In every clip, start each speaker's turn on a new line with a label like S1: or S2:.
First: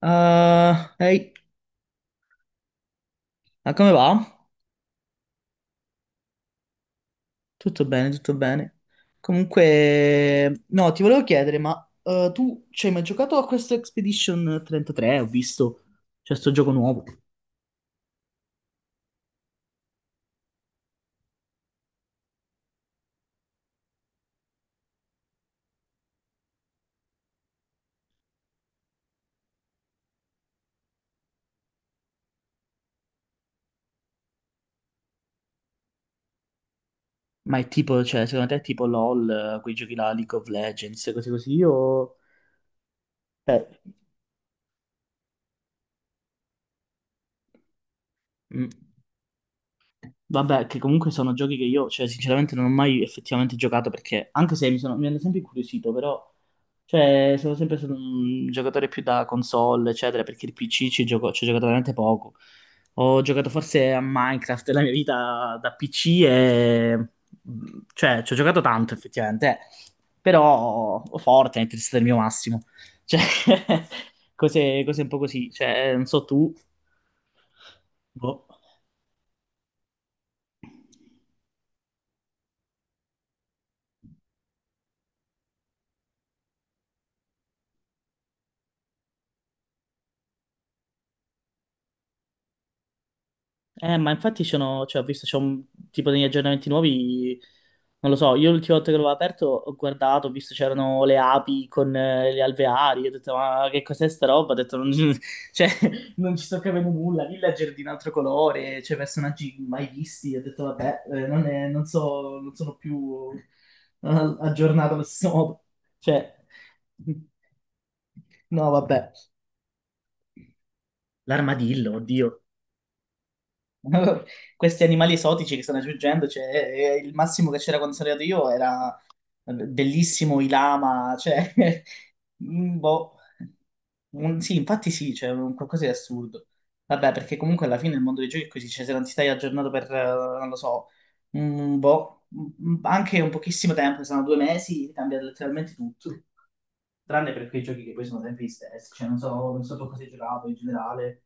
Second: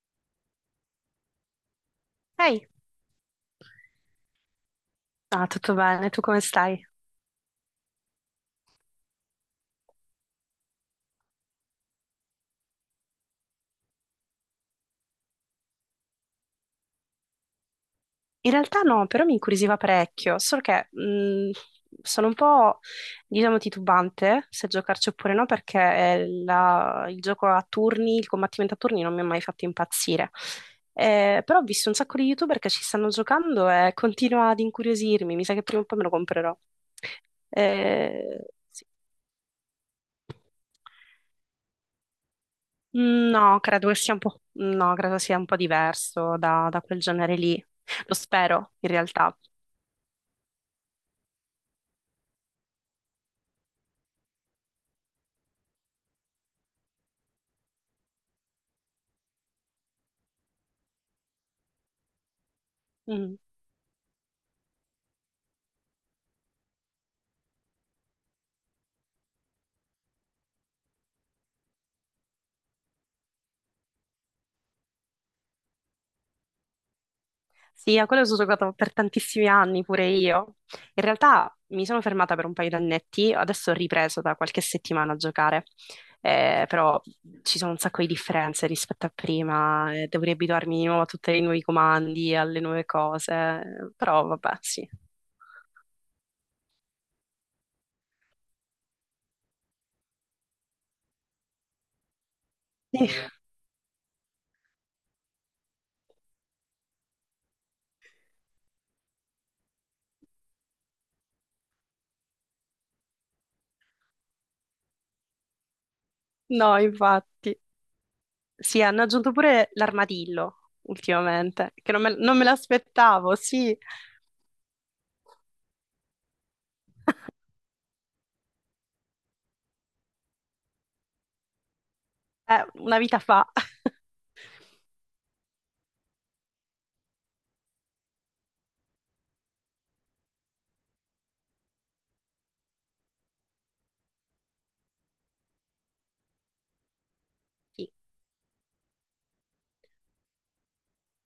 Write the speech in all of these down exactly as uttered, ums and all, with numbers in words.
S1: Ah, ehi,
S2: Ehi,
S1: ah, come va?
S2: ah, tutto bene, tu come stai?
S1: Tutto bene, tutto bene. Comunque, no, ti volevo chiedere, ma eh, tu ci hai mai giocato a questo Expedition trentatré? Ho visto, c'è sto gioco nuovo.
S2: In realtà no, però mi incuriosiva parecchio, solo che mh, sono un po', diciamo, titubante se giocarci oppure no, perché eh, la- il gioco a turni, il combattimento a turni non mi ha mai fatto impazzire. Eh, però ho visto un sacco di YouTuber che ci stanno giocando e continua ad incuriosirmi, mi sa che prima o poi me lo comprerò.
S1: Ma è tipo, cioè,
S2: Eh,
S1: secondo te è tipo
S2: sì.
S1: LOL, eh, quei giochi là, League of Legends, cose così, o...
S2: No,
S1: Eh.
S2: credo che sia un po', no, credo sia un po' diverso da, da quel genere lì. Lo
S1: Mm.
S2: spero, in realtà.
S1: Vabbè, che comunque sono giochi che io, cioè, sinceramente non ho mai effettivamente giocato perché, anche se mi sono- mi hanno sempre incuriosito, però, cioè, sono sempre stato un giocatore più da console, eccetera, perché il P C ci gioco, ci ho giocato veramente poco. Ho
S2: Mm.
S1: giocato forse a Minecraft nella mia vita da P C e... cioè, ci ho giocato tanto effettivamente, eh. Però Fortnite è stato il mio massimo. Cioè, cose, cose un po' così, cioè, non so tu,
S2: Sì, a quello ci ho
S1: boh.
S2: giocato per tantissimi anni, pure io. In realtà mi sono fermata per un paio di annetti, adesso ho ripreso da qualche settimana a giocare. Eh, però ci sono un sacco di differenze rispetto a prima, eh, devo riabituarmi di nuovo a tutti i nuovi comandi, alle nuove cose,
S1: Eh, ma
S2: però
S1: infatti
S2: vabbè,
S1: sono,
S2: sì.
S1: cioè, ho visto c'è un tipo degli aggiornamenti nuovi, non lo so, io l'ultima volta che l'avevo aperto ho guardato, ho visto c'erano le api con eh, gli alveari, ho detto ma che cos'è sta roba? Ho detto non, cioè, non ci sto capendo nulla, villager di un altro colore, cioè personaggi mai visti, ho detto vabbè, eh, non, è- non so, non sono più eh, aggiornato allo stesso modo, cioè,
S2: No, infatti.
S1: no
S2: Sì, hanno
S1: vabbè,
S2: aggiunto pure l'armadillo ultimamente, che
S1: l'armadillo,
S2: non me, non
S1: oddio.
S2: me l'aspettavo, sì,
S1: Questi animali esotici che stanno aggiungendo, cioè, eh, il massimo che c'era quando sono arrivato io era eh, bellissimo i lama, cioè,
S2: è
S1: mm,
S2: una
S1: boh.
S2: vita fa.
S1: Un- sì, infatti sì, c'è un qualcosa di assurdo. Vabbè, perché comunque alla fine il mondo dei giochi è così, cioè se non ti stai aggiornato per, eh, non lo so, un boh, un- anche un pochissimo tempo, sono due mesi, cambia letteralmente tutto. Tranne per quei giochi
S2: Sì.
S1: che poi sono sempre gli stessi, cioè non so, non so tu cosa hai giocato in generale.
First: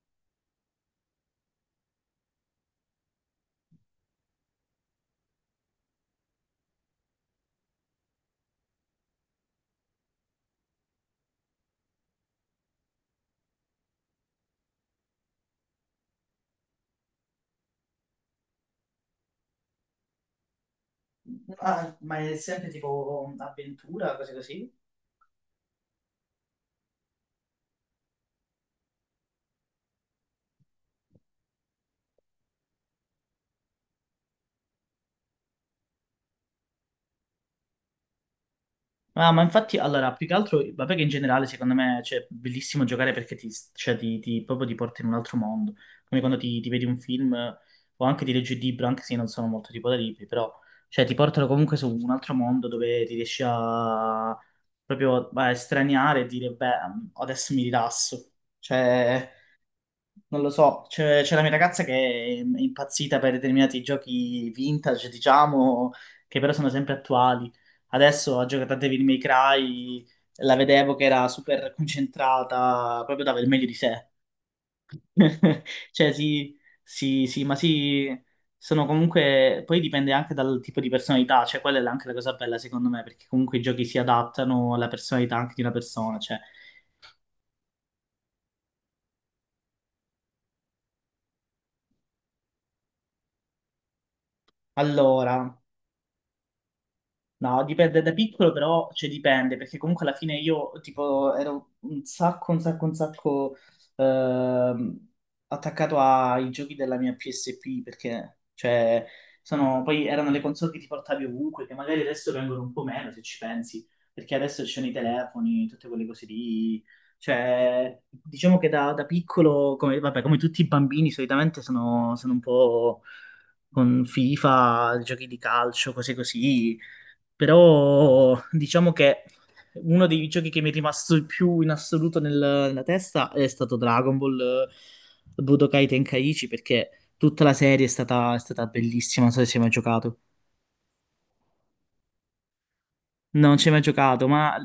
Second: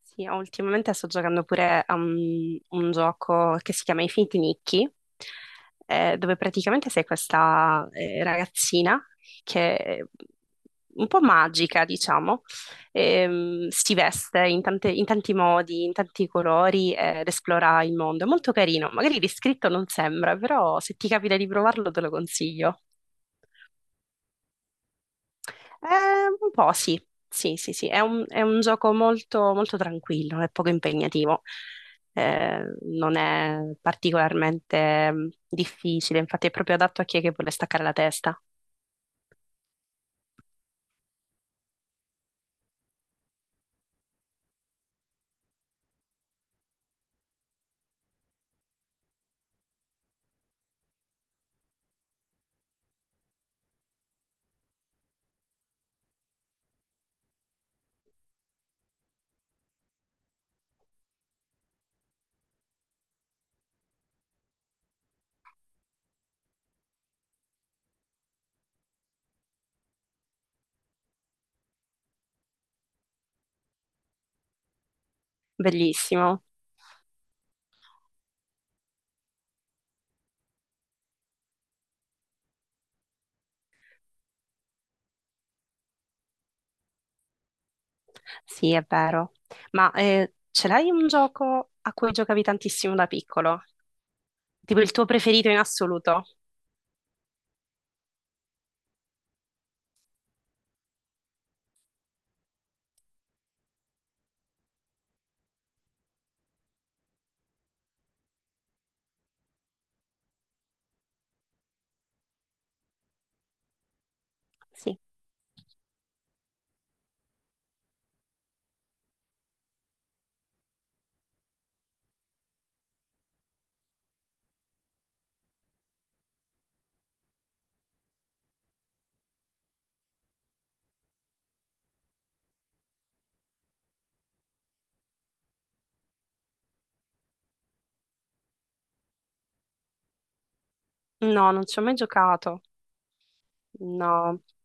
S2: Sì, ultimamente sto giocando pure a un, un gioco che si chiama Infinity Nikki, eh, dove praticamente sei questa eh, ragazzina che è un po' magica, diciamo, ehm, si veste in tante- in tanti modi, in tanti colori eh, ed esplora il mondo. È molto carino, magari descritto non sembra, però se ti capita di provarlo
S1: Ah,
S2: te lo
S1: ma è sempre
S2: consiglio.
S1: tipo avventura, cose così?
S2: Eh, un po' sì, sì, sì, sì. È un, è un gioco molto, molto tranquillo, è poco impegnativo. Eh, Non è particolarmente mm, difficile, infatti è proprio adatto a chi è che vuole staccare la testa.
S1: Ah, ma infatti, allora, più che altro, vabbè che in generale secondo me cioè, è bellissimo giocare perché ti, cioè, ti- ti- proprio ti porta in un altro mondo, come quando ti, ti vedi un film eh, o anche ti leggi un libro, anche se io non sono molto tipo da libri, però cioè, ti portano comunque su un altro mondo dove ti riesci a proprio a estraniare e dire, beh, adesso mi rilasso. Cioè, non lo so, c'è c'è la mia ragazza che è impazzita per determinati giochi vintage, diciamo, che però sono sempre attuali. Adesso ha giocato a Devil May Cry, la vedevo che era super concentrata, proprio dava il meglio di sé. Cioè,
S2: Bellissimo,
S1: sì, sì, sì, ma sì, sono comunque... Poi dipende anche dal tipo di personalità, cioè quella è anche la cosa bella secondo me, perché comunque i giochi si adattano alla personalità anche di una persona, cioè...
S2: sì, è vero. Ma eh, ce l'hai un gioco a cui giocavi tantissimo da piccolo? Tipo il tuo preferito in
S1: Allora...
S2: assoluto?
S1: No, dipende da piccolo, però cioè, dipende, perché comunque alla fine io tipo ero un sacco, un sacco, un sacco ehm, attaccato ai giochi della mia P S P, perché cioè, sono, poi erano le console che ti portavi ovunque, che magari adesso vengono un po' meno se ci pensi, perché adesso ci sono i
S2: Sì.
S1: telefoni, tutte quelle cose lì. Cioè, diciamo che da, da piccolo, come, vabbè, come tutti i bambini, solitamente sono sono un po' con FIFA, giochi di calcio, cose così. Però diciamo che uno dei giochi che mi è rimasto più in assoluto nel- nella testa è stato Dragon Ball eh, Budokai Tenkaichi perché tutta la serie è stata, è stata bellissima, non so se ci hai mai giocato.
S2: No, non ci ho mai giocato.
S1: Non ci hai mai giocato,
S2: No,
S1: ma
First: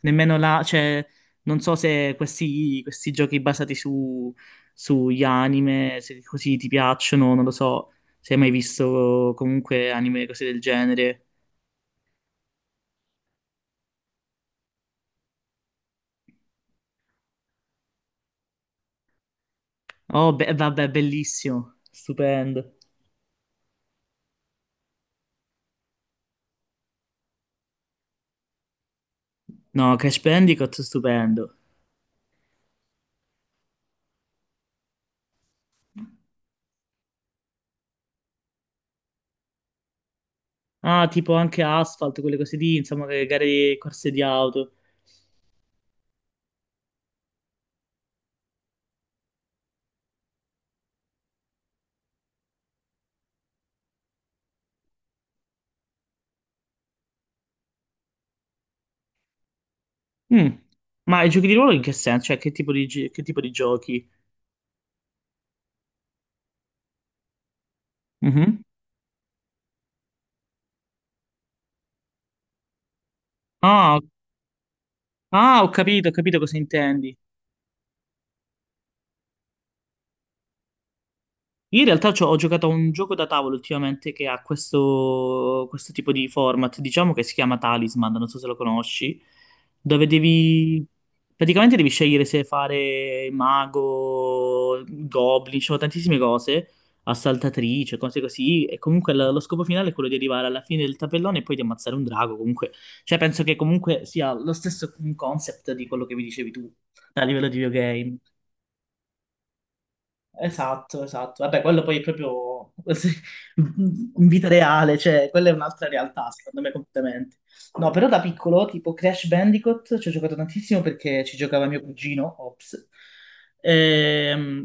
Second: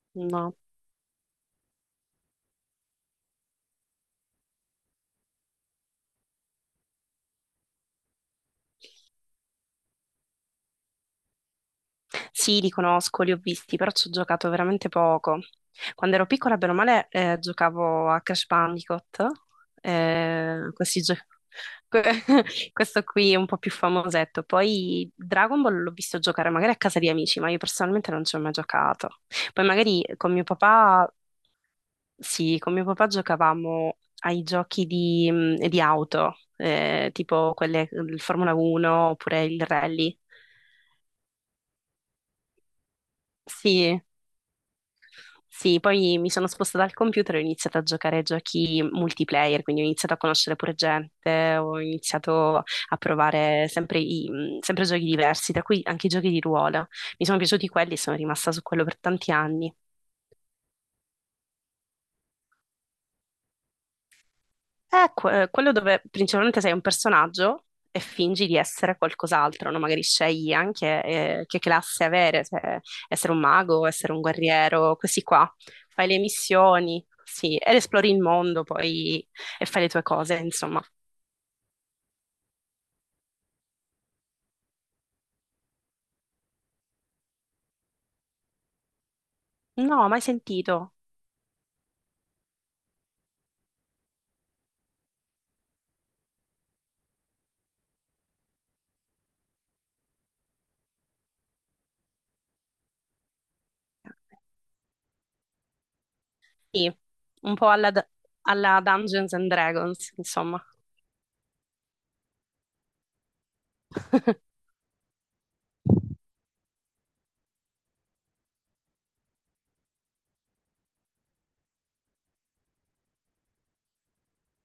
S1: nemmeno
S2: no.
S1: là, cioè, non so se questi, questi giochi basati su, sugli anime, se così ti piacciono, non lo so, se hai mai visto comunque anime, cose del genere.
S2: Sì, li conosco, li ho visti, però ci ho giocato veramente poco. Quando ero piccola, bene o male, eh, giocavo a Crash Bandicoot,
S1: Oh, be-
S2: eh,
S1: vabbè,
S2: questi gio-
S1: bellissimo,
S2: que-
S1: stupendo.
S2: questo qui è un po' più famosetto. Poi Dragon Ball l'ho visto giocare magari a casa di amici, ma io personalmente non ci ho mai giocato. Poi
S1: No,
S2: magari
S1: Crash
S2: con mio
S1: Bandicoot è
S2: papà,
S1: stupendo.
S2: sì, con mio papà giocavamo ai giochi di, mh, di auto, eh, tipo quelle del Formula uno oppure il rally.
S1: Ah, tipo anche Asphalt, quelle cose lì, insomma, le gare,
S2: Sì.
S1: corse di auto.
S2: Sì, poi mi sono spostata al computer e ho iniziato a giocare a giochi multiplayer, quindi ho iniziato a conoscere pure gente, ho iniziato a provare sempre, i- mh, sempre giochi diversi, tra cui anche i giochi di ruolo. Mi sono piaciuti quelli e sono rimasta su quello per tanti anni.
S1: Mm. Ma i giochi di ruolo in che senso? Cioè, che tipo di, gi- che tipo di giochi?
S2: È que- eh, quello dove principalmente sei un personaggio e fingi di
S1: Mhm.
S2: essere qualcos'altro, no? Magari scegli anche eh, che classe avere, se essere un mago,
S1: Ah,
S2: essere un guerriero, così qua.
S1: ah, ho
S2: Fai
S1: capito, ho
S2: le
S1: capito cosa
S2: missioni,
S1: intendi.
S2: sì, ed esplori il mondo poi e fai le tue cose, insomma.
S1: Io in realtà c'ho- ho giocato a un gioco da tavolo ultimamente che ha questo, questo tipo di format, diciamo che si chiama Talisman, non so se lo conosci, dove
S2: No, mai
S1: devi...
S2: sentito.
S1: praticamente devi scegliere se fare mago, goblin, ci sono tantissime cose, assaltatrice, cose così, e comunque lo, lo scopo finale è quello di arrivare alla fine del tabellone e poi di ammazzare un drago, comunque, cioè penso che comunque sia lo stesso concept di quello che mi dicevi tu
S2: Sì,
S1: a livello
S2: un
S1: di
S2: po' alla, D-
S1: videogame.
S2: alla Dungeons and Dragons, insomma.
S1: Esatto, esatto. Vabbè, quello poi è proprio in vita reale, cioè quella è un'altra realtà, secondo me, completamente. No, però da piccolo, tipo Crash Bandicoot, ci ho giocato tantissimo perché ci giocava mio cugino, ops. Ehm,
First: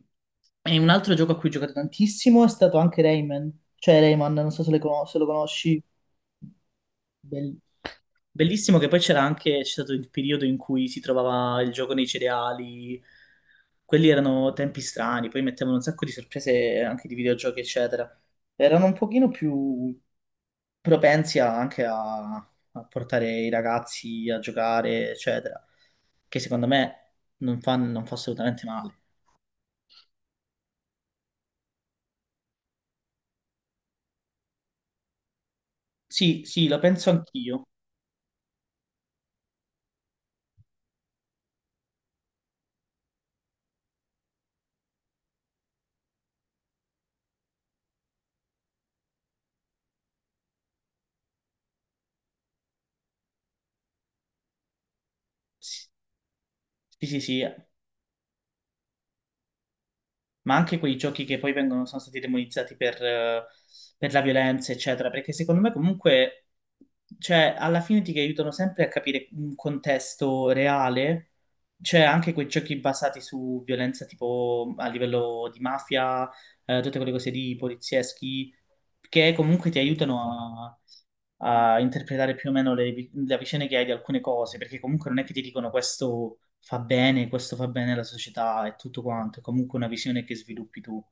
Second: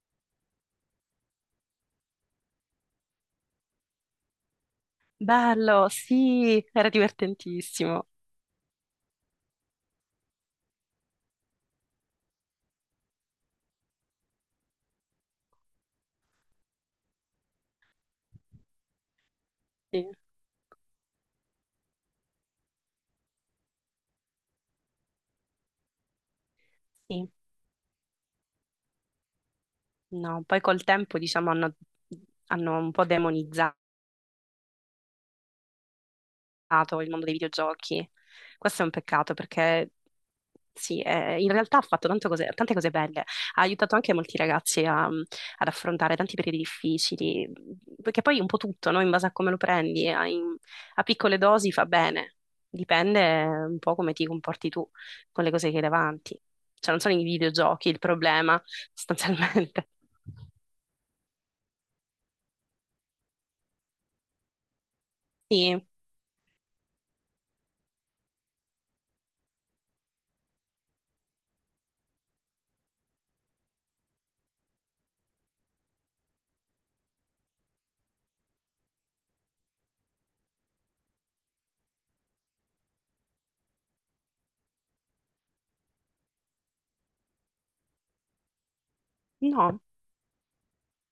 S1: E un altro gioco a cui ho giocato tantissimo è stato anche Rayman, cioè Rayman, non so se, le conos- se lo conosci.
S2: Bello, sì, era
S1: Bellissimo.
S2: divertentissimo.
S1: Bellissimo che poi c'era anche, c'è stato il periodo in cui si trovava il gioco nei cereali, quelli erano tempi strani, poi mettevano un sacco di sorprese anche di videogiochi, eccetera. Erano un pochino più
S2: Sì,
S1: propensi a- anche a, a portare i ragazzi a giocare, eccetera, che secondo me
S2: sì.
S1: non fa, non fa assolutamente male.
S2: No, poi col tempo diciamo hanno, hanno un po' demonizzato
S1: Sì, sì, la penso
S2: il mondo dei
S1: anch'io.
S2: videogiochi. Questo è un peccato perché sì, eh, in realtà ha fatto tanto cose- tante cose belle, ha aiutato anche molti ragazzi a- ad affrontare tanti periodi difficili, perché poi un po' tutto, no? In base a come lo prendi, a, in- a piccole dosi fa bene, dipende un po' come ti comporti tu con le cose che hai
S1: Sì,
S2: davanti. Cioè non sono
S1: sì,
S2: i
S1: sì.
S2: videogiochi il problema, sostanzialmente.
S1: Ma anche quei giochi che poi vengono, sono stati demonizzati per, eh, per la violenza, eccetera, perché secondo me
S2: Sì,
S1: comunque, cioè, alla fine ti aiutano sempre a capire un contesto reale, c'è anche quei giochi basati su violenza tipo a livello di mafia, eh, tutte quelle cose di polizieschi, che comunque ti aiutano a, a interpretare più o meno le, vi- le vicende che hai di alcune cose, perché comunque non è che ti dicono questo fa bene, questo fa bene alla società e tutto quanto, è comunque
S2: no,
S1: una visione che sviluppi tu.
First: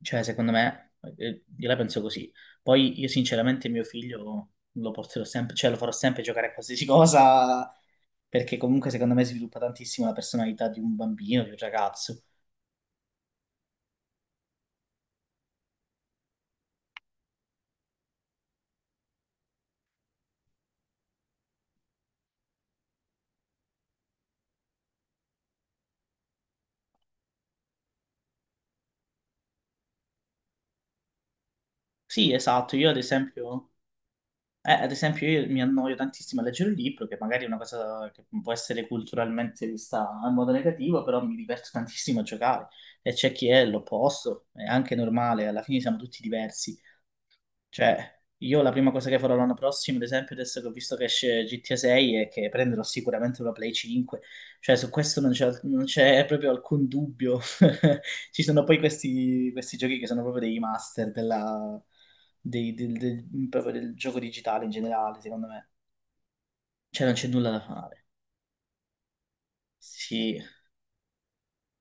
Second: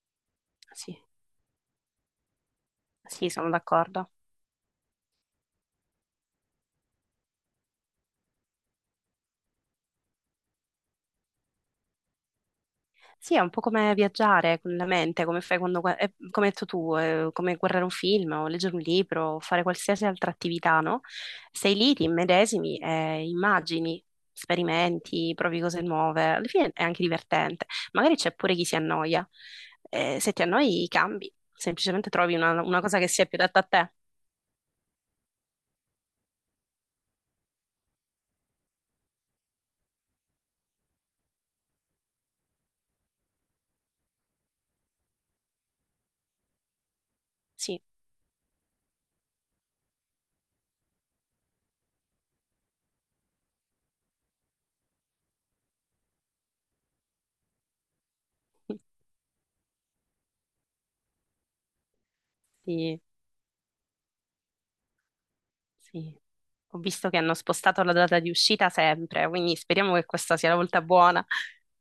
S1: Cioè, secondo me,
S2: sì.
S1: eh, io la penso così. Poi io
S2: Sì, sono
S1: sinceramente mio
S2: d'accordo.
S1: figlio lo porterò sempre, cioè lo farò sempre giocare a qualsiasi cosa, perché comunque secondo me sviluppa tantissimo la personalità di un bambino, di un ragazzo.
S2: Sì, è un po' come viaggiare con la mente, come fai quando, gua- eh, come hai detto tu, eh, come guardare un film o leggere un libro o fare qualsiasi altra attività, no? Sei lì, ti immedesimi, e immagini, sperimenti, provi cose nuove. Alla fine è anche divertente. Magari c'è pure chi si annoia. Eh, se ti annoi, cambi. Semplicemente
S1: Sì,
S2: trovi una,
S1: esatto,
S2: una
S1: io ad
S2: cosa che sia più adatta a
S1: esempio...
S2: te.
S1: Eh, ad esempio, io mi annoio tantissimo a leggere un libro, che magari è una cosa che può essere culturalmente vista in modo negativo, però mi diverto tantissimo a giocare. E c'è chi è l'opposto, è anche normale, alla fine siamo tutti diversi.
S2: Sì,
S1: Cioè, io la prima cosa che farò l'anno prossimo, ad esempio, adesso che ho visto che esce G T A sei, è che prenderò sicuramente una Play cinque. Cioè, su questo non c'è, non c'è proprio alcun dubbio. Ci sono poi questi, questi giochi che sono proprio dei master della- dei- del,
S2: sì,
S1: del- proprio del gioco digitale in generale, secondo me.
S2: sì. Ho
S1: Cioè,
S2: visto
S1: non
S2: che
S1: c'è
S2: hanno
S1: nulla da
S2: spostato la
S1: fare.
S2: data di uscita sempre, quindi speriamo che questa
S1: Sì.
S2: sia la volta buona.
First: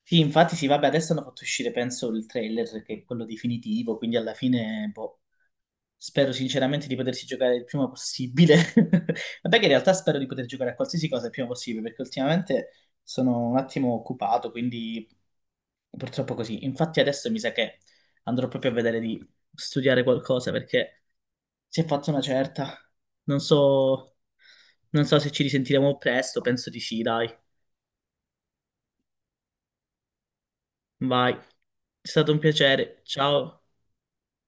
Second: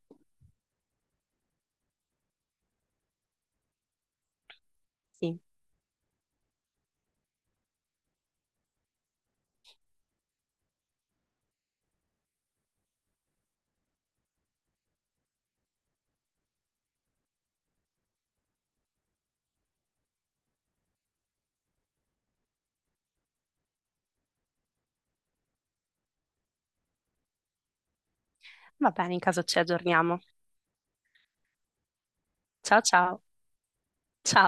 S1: Sì, infatti, sì, vabbè, adesso hanno fatto uscire, penso, il trailer, che è quello definitivo, quindi alla fine, boh.
S2: Sì.
S1: Spero sinceramente di potersi giocare il prima possibile. Vabbè che in realtà spero di poter giocare a qualsiasi cosa il prima possibile, perché ultimamente sono un attimo occupato, quindi purtroppo così. Infatti adesso mi sa che andrò proprio a vedere di studiare qualcosa, perché si è fatta una certa. Non so, non so se ci risentiremo presto, penso di sì, dai.
S2: Va bene, in caso ci aggiorniamo.
S1: Vai. È stato un
S2: Ciao
S1: piacere.
S2: ciao.
S1: Ciao.
S2: Ciao.